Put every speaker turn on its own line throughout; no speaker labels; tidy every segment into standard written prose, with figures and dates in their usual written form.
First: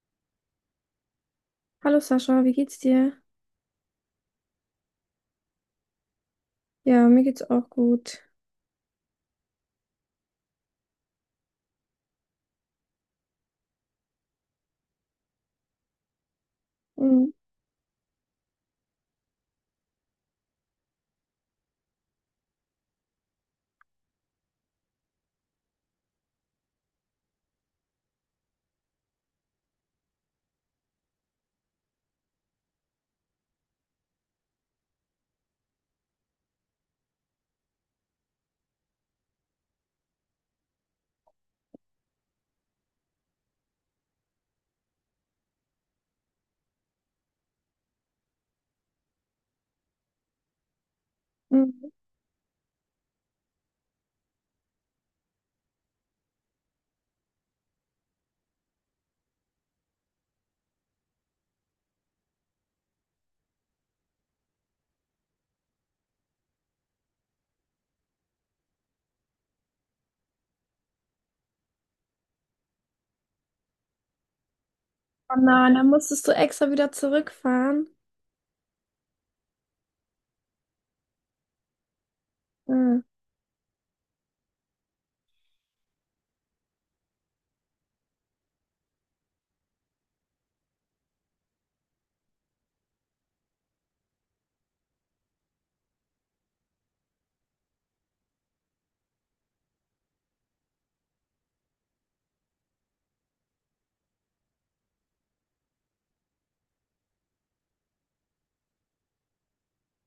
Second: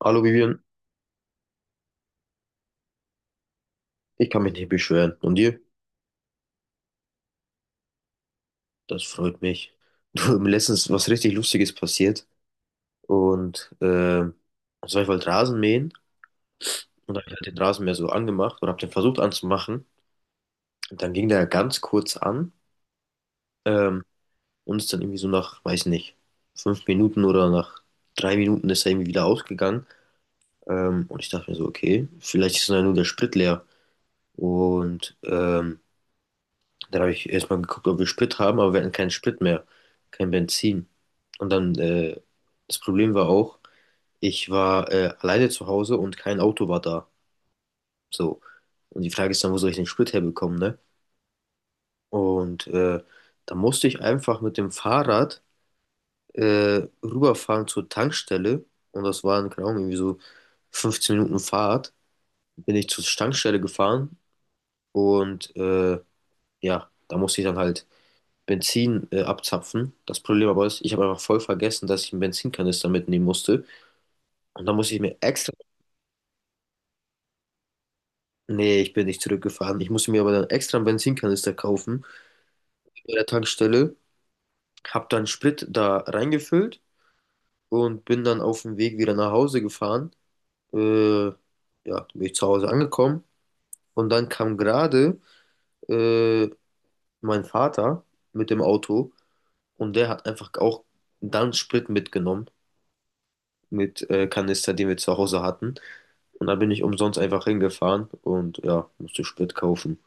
Hallo Vivian,
Hallo Sascha, wie geht's dir?
ich kann mich nicht beschweren. Und dir?
Ja, mir geht's auch gut.
Das freut mich. Du, mir letztens was richtig Lustiges passiert. Und äh, Ich wollte Rasen mähen und habe
Mhm.
halt den Rasenmäher so angemacht und habe den versucht anzumachen. Und dann ging der ganz kurz an ähm, und ist dann irgendwie so nach, weiß nicht, 5 Minuten oder nach 3 Minuten ist er irgendwie wieder ausgegangen. Und ich dachte mir so, okay, vielleicht ist dann nur der Sprit leer. Und ähm, Dann habe ich erstmal geguckt, ob wir Sprit haben, aber wir hatten keinen Sprit mehr, kein Benzin. Und dann das Problem war auch, ich war alleine zu Hause und kein Auto war da. So. Und die Frage ist dann, wo soll ich den Sprit herbekommen, ne?
Mhm.
Und äh, Da musste ich einfach mit dem Fahrrad rüberfahren zur Tankstelle. Und das waren, keine Ahnung, irgendwie so 15 Minuten Fahrt. Bin ich zur Tankstelle gefahren und ja, da musste ich dann halt Benzin abzapfen. Das Problem aber ist, ich habe einfach voll vergessen, dass ich einen Benzinkanister mitnehmen musste. Und dann musste ich mir
Oh
extra.
nein, dann musstest du extra wieder zurückfahren.
Nee, ich bin nicht zurückgefahren. Ich musste mir aber dann extra einen Benzinkanister kaufen
Mhm.
bei der Tankstelle. Habe dann Sprit da reingefüllt und bin dann auf dem Weg wieder nach Hause gefahren. Ja, bin ich zu Hause angekommen. Und dann kam gerade äh, mein Vater mit dem Auto und der hat einfach auch dann Sprit mitgenommen mit Kanister, den wir zu Hause hatten. Und da bin ich umsonst einfach hingefahren und ja, musste Sprit kaufen.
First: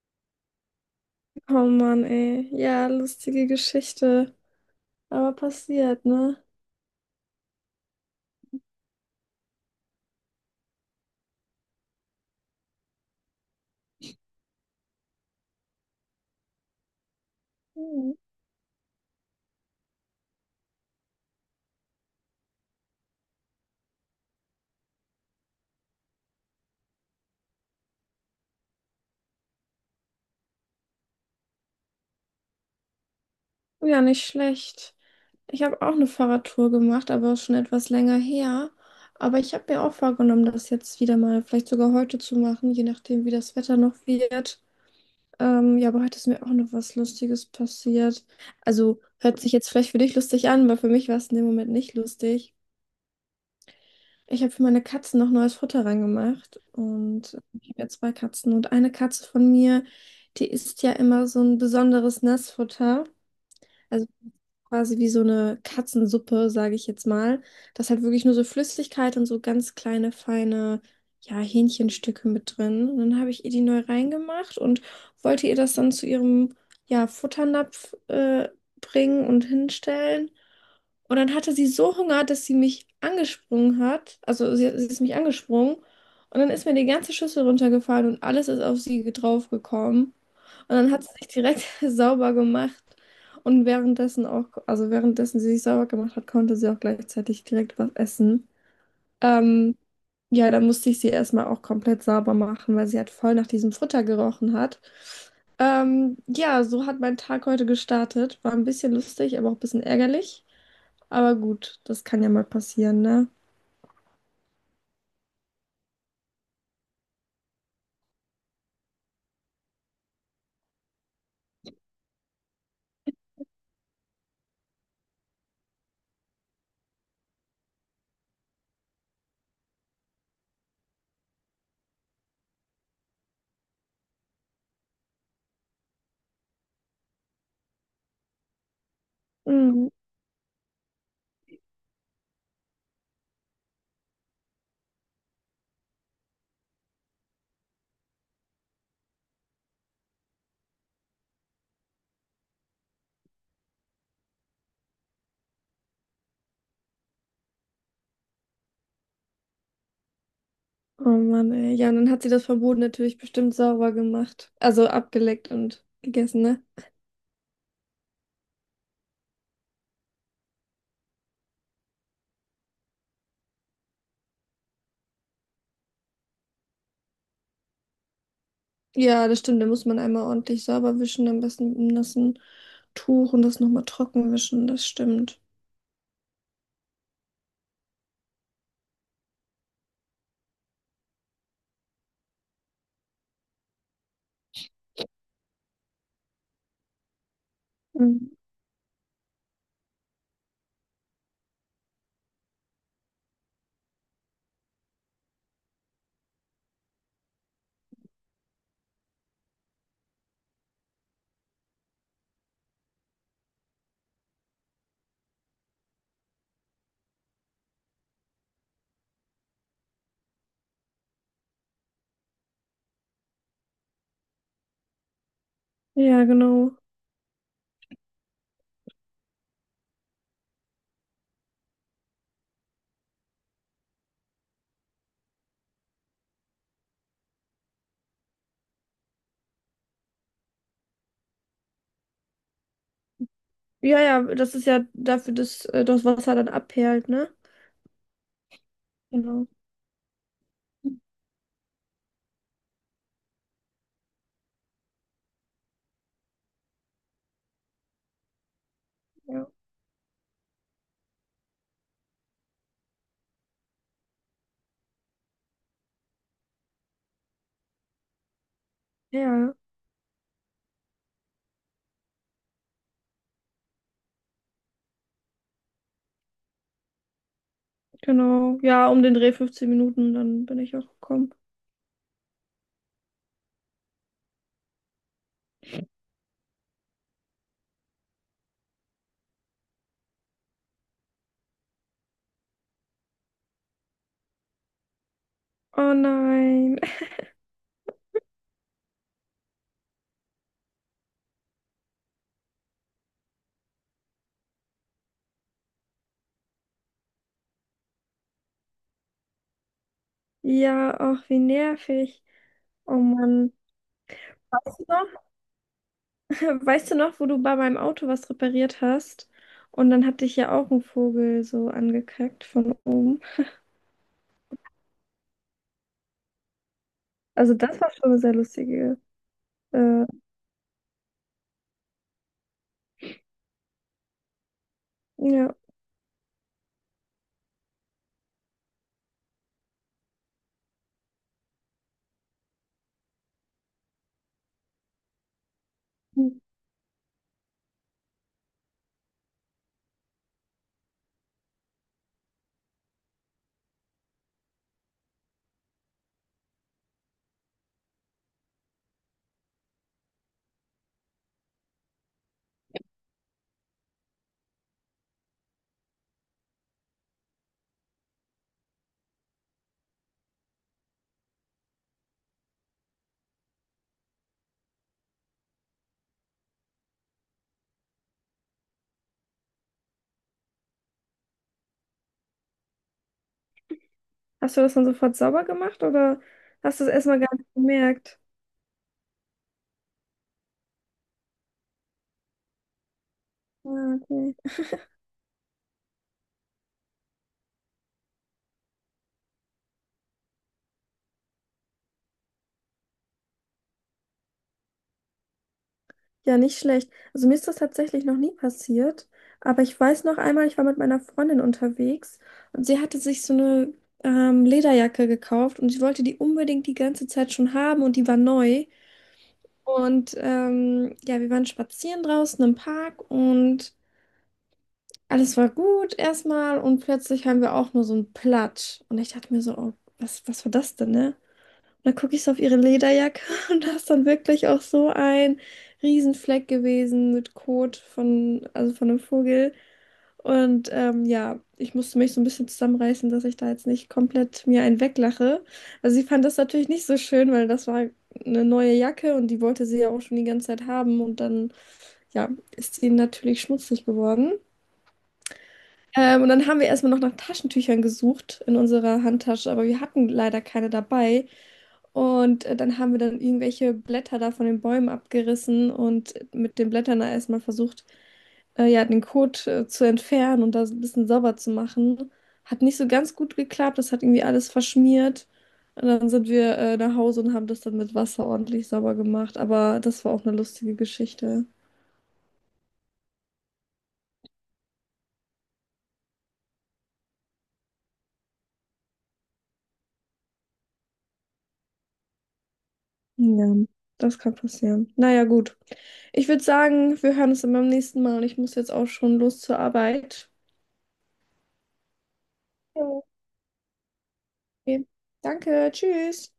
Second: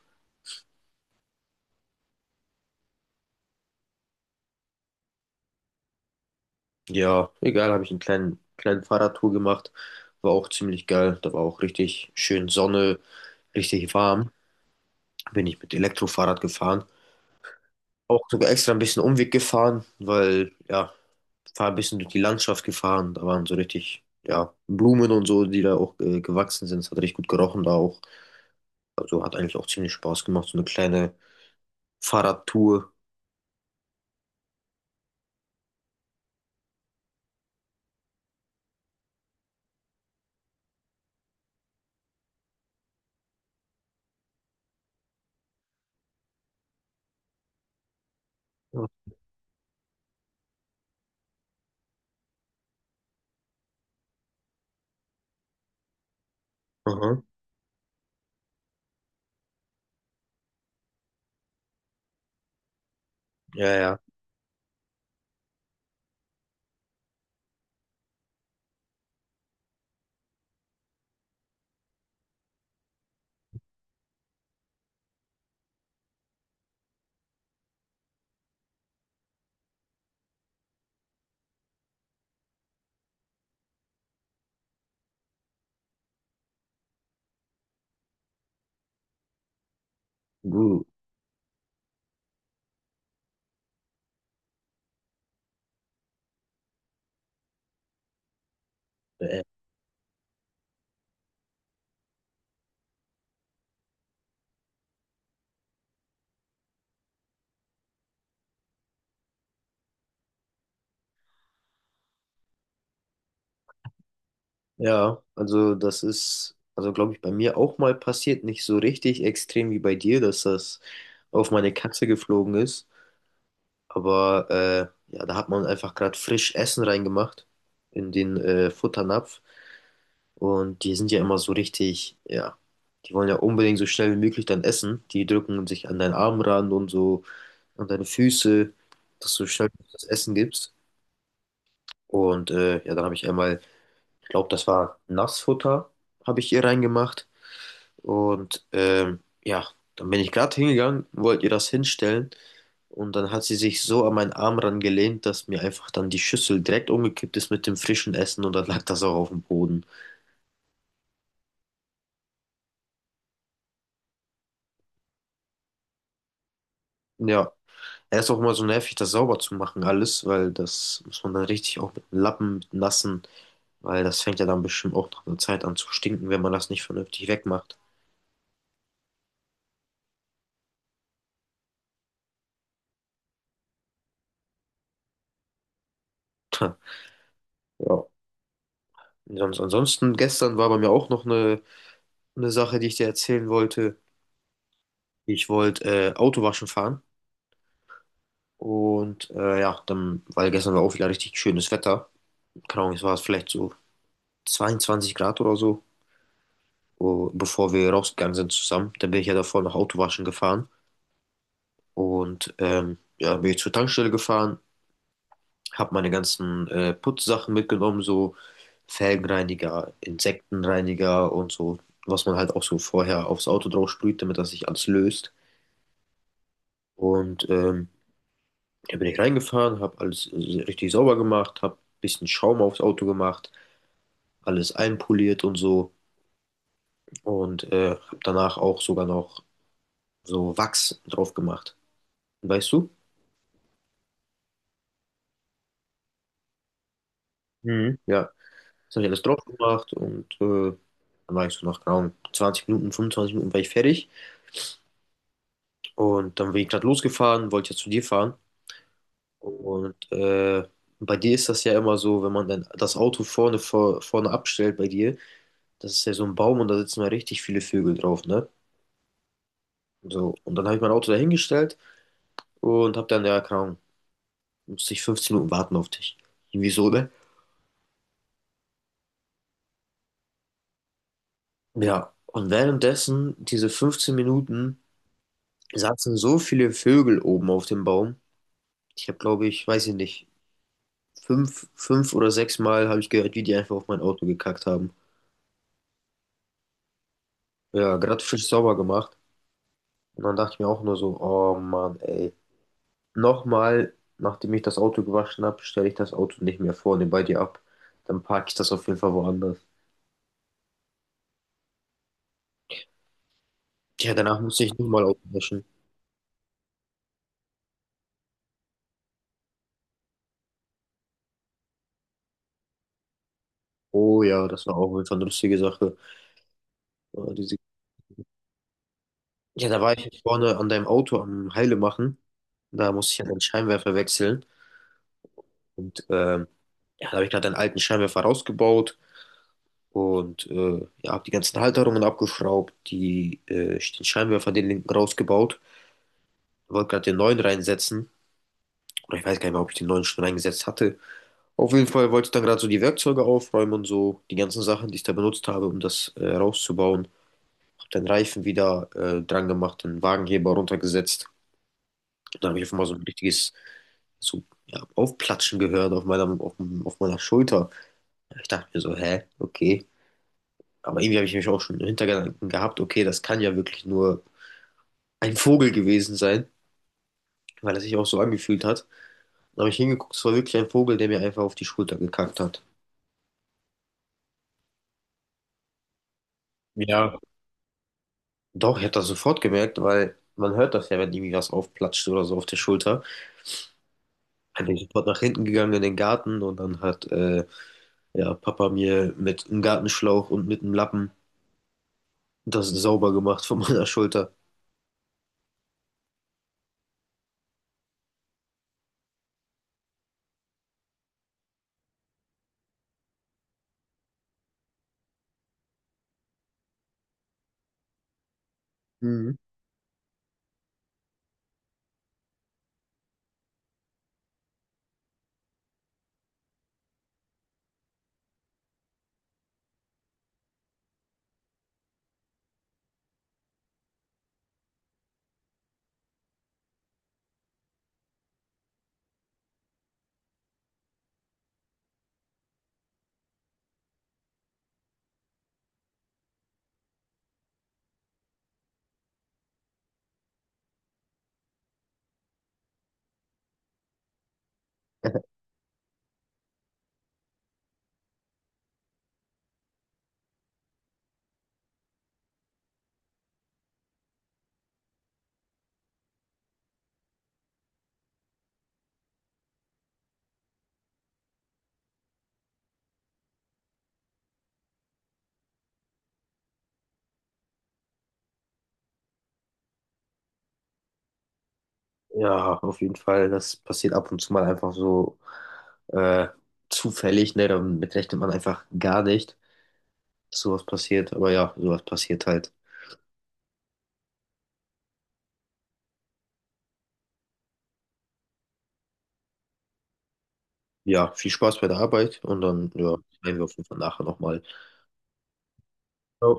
Oh Mann, ey. Ja, lustige Geschichte. Aber passiert, ne?
Ja, egal, habe ich einen kleinen, kleinen Fahrradtour gemacht. War auch ziemlich geil. Da war auch richtig schön Sonne, richtig warm. Bin ich mit Elektrofahrrad gefahren.
Mhm.
Auch sogar extra ein bisschen Umweg gefahren, weil, ja, war ein bisschen durch die Landschaft gefahren. Da waren so richtig, ja, Blumen und so, die da auch gewachsen sind. Es hat richtig gut gerochen da auch. Also hat eigentlich auch ziemlich Spaß gemacht, so eine kleine Fahrradtour.
Ja, nicht schlecht. Ich habe auch eine Fahrradtour gemacht, aber schon etwas länger her. Aber ich habe mir auch vorgenommen, das jetzt wieder mal, vielleicht sogar heute zu machen, je nachdem, wie das Wetter noch wird. Ja, aber heute ist mir auch noch was Lustiges passiert. Also hört sich jetzt vielleicht für dich lustig an, aber für mich war es in dem Moment nicht lustig. Ich habe für meine Katzen noch neues Futter reingemacht
Mhm.
und ich habe ja zwei Katzen und eine Katze von mir, die isst ja immer so ein besonderes Nassfutter.
Ja, ja.
Also quasi wie so eine Katzensuppe, sage ich jetzt mal. Da ist halt wirklich nur so Flüssigkeit und so ganz kleine, feine, ja, Hähnchenstücke mit drin. Und dann habe ich ihr die neu reingemacht und wollte ihr das dann zu ihrem, ja, Futternapf bringen und hinstellen. Und dann hatte sie so Hunger, dass sie mich angesprungen hat. Also sie ist mich angesprungen. Und dann ist mir die ganze Schüssel runtergefallen und alles ist auf sie draufgekommen. Und
Du,
dann hat sie sich direkt sauber gemacht. Und währenddessen auch, also währenddessen sie sich sauber gemacht hat, konnte sie auch gleichzeitig direkt was essen. Ähm, ja, dann musste ich sie erstmal auch komplett sauber machen, weil sie halt voll nach diesem Futter gerochen hat. Ja, so hat mein Tag heute gestartet. War ein bisschen lustig, aber auch ein bisschen ärgerlich. Aber gut, das kann ja mal passieren, ne?
ja, also das ist, also glaube ich, bei mir auch mal passiert, nicht so richtig extrem wie bei dir, dass das auf meine Katze geflogen ist. Aber ja, da hat man einfach gerade frisch Essen reingemacht in den Futternapf. Und die sind ja immer so richtig, ja, die wollen ja unbedingt so schnell wie möglich dann essen. Die drücken sich an deinen Arm ran und so, an deine Füße, dass du schnell
Mhm.
das Essen gibst. Ja, dann habe ich einmal, ich glaube, das war Nassfutter, habe ich ihr reingemacht. Ja, dann bin ich gerade hingegangen, wollte ihr das hinstellen. Und dann hat sie sich so an meinen Arm rangelehnt, dass mir einfach dann die Schüssel direkt umgekippt ist mit dem frischen Essen und dann lag das auch auf dem Boden.
Oh Mann, ey. Ja, und dann hat sie das Verbot natürlich bestimmt sauber gemacht. Also abgeleckt und gegessen, ne?
Ja, er ist auch immer so nervig, das sauber zu machen alles, weil das muss man dann richtig auch mit dem Lappen, mit dem Nassen, weil das fängt ja dann bestimmt auch nach einer Zeit an zu stinken, wenn man das nicht vernünftig wegmacht.
Ja, das stimmt. Da muss man einmal ordentlich sauber wischen, am besten mit einem nassen Tuch und das nochmal trocken wischen. Das stimmt.
Tja, ja, sonst ansonsten, gestern war bei mir auch noch eine Sache, die ich dir erzählen wollte. Ich wollte Autowaschen fahren.
Mhm.
Ja, dann, weil gestern war auch wieder richtig schönes Wetter. Keine Ahnung, es war vielleicht so 22 Grad oder so, bevor wir rausgegangen sind zusammen. Dann bin ich ja davor noch Autowaschen gefahren. Ja, bin ich zur Tankstelle gefahren, habe meine ganzen Putzsachen mitgenommen, so Felgenreiniger, Insektenreiniger und so, was man halt auch so vorher aufs Auto drauf sprüht, damit das sich alles löst.
Ja, genau.
Und ähm, Dann bin ich reingefahren, habe alles richtig sauber gemacht, habe ein bisschen Schaum aufs Auto gemacht, alles einpoliert und so, und habe danach auch sogar noch so Wachs drauf gemacht. Weißt du?
Ja, ja, das ist ja dafür, dass das Wasser dann abperlt, ne?
Mhm. Ja, das habe ich alles drauf
Genau.
gemacht und dann war ich so nach genau 20 Minuten, 25 Minuten war ich fertig und dann bin ich gerade losgefahren, wollte ja zu dir fahren
Ja.
und bei dir ist das ja immer so, wenn man dann das Auto vorne, vorne abstellt bei dir, das ist ja so ein Baum und da sitzen ja richtig viele Vögel drauf, ne?
Ja,
So, und dann habe ich mein Auto dahingestellt und habe dann, ja, keine Ahnung, musste ich 15 Minuten warten auf dich. Irgendwie so, ne?
genau. Ja, um den Dreh 15 Minuten, dann bin ich auch gekommen.
Ja. Und währenddessen, diese 15 Minuten, saßen so viele Vögel oben auf dem Baum. Ich habe, glaube ich, weiß ich nicht, fünf oder sechs Mal habe ich gehört, wie die einfach auf mein Auto gekackt haben.
Oh nein.
Ja, gerade frisch sauber gemacht. Und dann dachte ich mir auch nur so, oh Mann, ey. Nochmal, nachdem ich das Auto gewaschen habe, stelle ich das Auto nicht mehr vorne bei dir ab. Dann parke ich das auf jeden Fall woanders.
Ja, ach, wie nervig. Oh Mann.
Ja, danach musste ich
Weißt
nochmal Auto
du
waschen.
noch, weißt du noch, wo du bei meinem Auto was repariert hast? Und dann hat dich ja auch ein Vogel so angekackt von oben.
Oh ja, das war auch auf jeden Fall eine lustige Sache.
Also
Diese
das war schon eine sehr lustige.
Ja, da war
Äh,
ich vorne an deinem Auto am Heile machen. Da musste ich ja den Scheinwerfer wechseln.
ja.
Und ähm, ja, da habe ich gerade einen alten Scheinwerfer rausgebaut und ja, habe die ganzen Halterungen abgeschraubt, den Scheinwerfer, den linken rausgebaut. Wollte gerade den neuen reinsetzen. Oder ich weiß gar nicht mehr, ob ich den neuen schon reingesetzt hatte. Auf jeden Fall wollte ich dann gerade so die Werkzeuge aufräumen und so, die ganzen Sachen, die ich da benutzt habe, um das rauszubauen. Hab den Reifen wieder dran gemacht, den Wagenheber runtergesetzt. Und dann habe ich einfach mal so ein richtiges so, ja, aufplatschen gehört auf meiner Schulter. Ich dachte mir so, hä, okay. Aber irgendwie habe ich mich auch schon im Hintergedanken gehabt, okay, das kann ja wirklich nur ein Vogel gewesen sein, weil es sich auch so angefühlt hat. Dann habe ich hingeguckt, es war wirklich ein Vogel, der mir einfach auf die Schulter gekackt hat.
Hast du das dann sofort sauber gemacht oder hast du es
Ja.
erstmal gar nicht gemerkt?
Doch, ich habe das sofort gemerkt, weil man hört das ja, wenn irgendwie was aufplatscht oder so auf der Schulter.
Ja, okay.
Dann bin ich sofort nach hinten gegangen in den Garten und dann hat ja, Papa mir mit einem Gartenschlauch und mit einem Lappen das sauber gemacht von meiner Schulter.
Ja, nicht schlecht. Also mir ist das tatsächlich noch nie passiert, aber ich weiß noch einmal, ich war mit meiner Freundin unterwegs und sie hatte sich so eine Lederjacke gekauft und sie wollte die unbedingt die ganze Zeit schon haben und die war neu.
Mhm.
Und ja, wir waren spazieren draußen im Park und alles war gut erstmal und plötzlich haben wir auch nur so einen Platsch. Und ich dachte mir so, oh, was, was war das denn, ne? Und dann gucke ich so auf ihre Lederjacke und da ist dann wirklich auch so ein Riesenfleck gewesen mit Kot von, also von einem Vogel. Und ja, ich musste mich so ein bisschen zusammenreißen, dass ich da jetzt nicht komplett mir einen weglache. Also sie fand das natürlich nicht so schön, weil das war eine neue Jacke und die wollte sie ja auch schon die ganze Zeit haben. Und dann, ja, ist sie natürlich schmutzig geworden. Und dann haben wir erstmal noch nach Taschentüchern gesucht in unserer Handtasche, aber wir hatten leider keine dabei. Und dann haben wir dann irgendwelche Blätter da von den Bäumen abgerissen und mit den Blättern da erstmal versucht, ja, den Code zu entfernen und das ein bisschen sauber zu machen. Hat nicht so ganz gut geklappt. Das hat irgendwie alles verschmiert. Und dann sind wir nach Hause und haben das dann mit Wasser ordentlich sauber gemacht. Aber das war auch eine lustige Geschichte.
Ja, auf jeden Fall. Das passiert ab und zu mal einfach so äh, zufällig, ne? Damit rechnet man einfach gar nicht, dass sowas passiert. Aber ja, sowas passiert halt.
Ja, das kann passieren. Naja, gut. Ich würde sagen, wir hören uns dann beim nächsten Mal und ich muss jetzt auch schon los zur Arbeit.
Ja, viel Spaß bei der Arbeit und dann, ja,
Jo.
sehen wir auf jeden Fall nachher nochmal.
Okay. Danke, tschüss.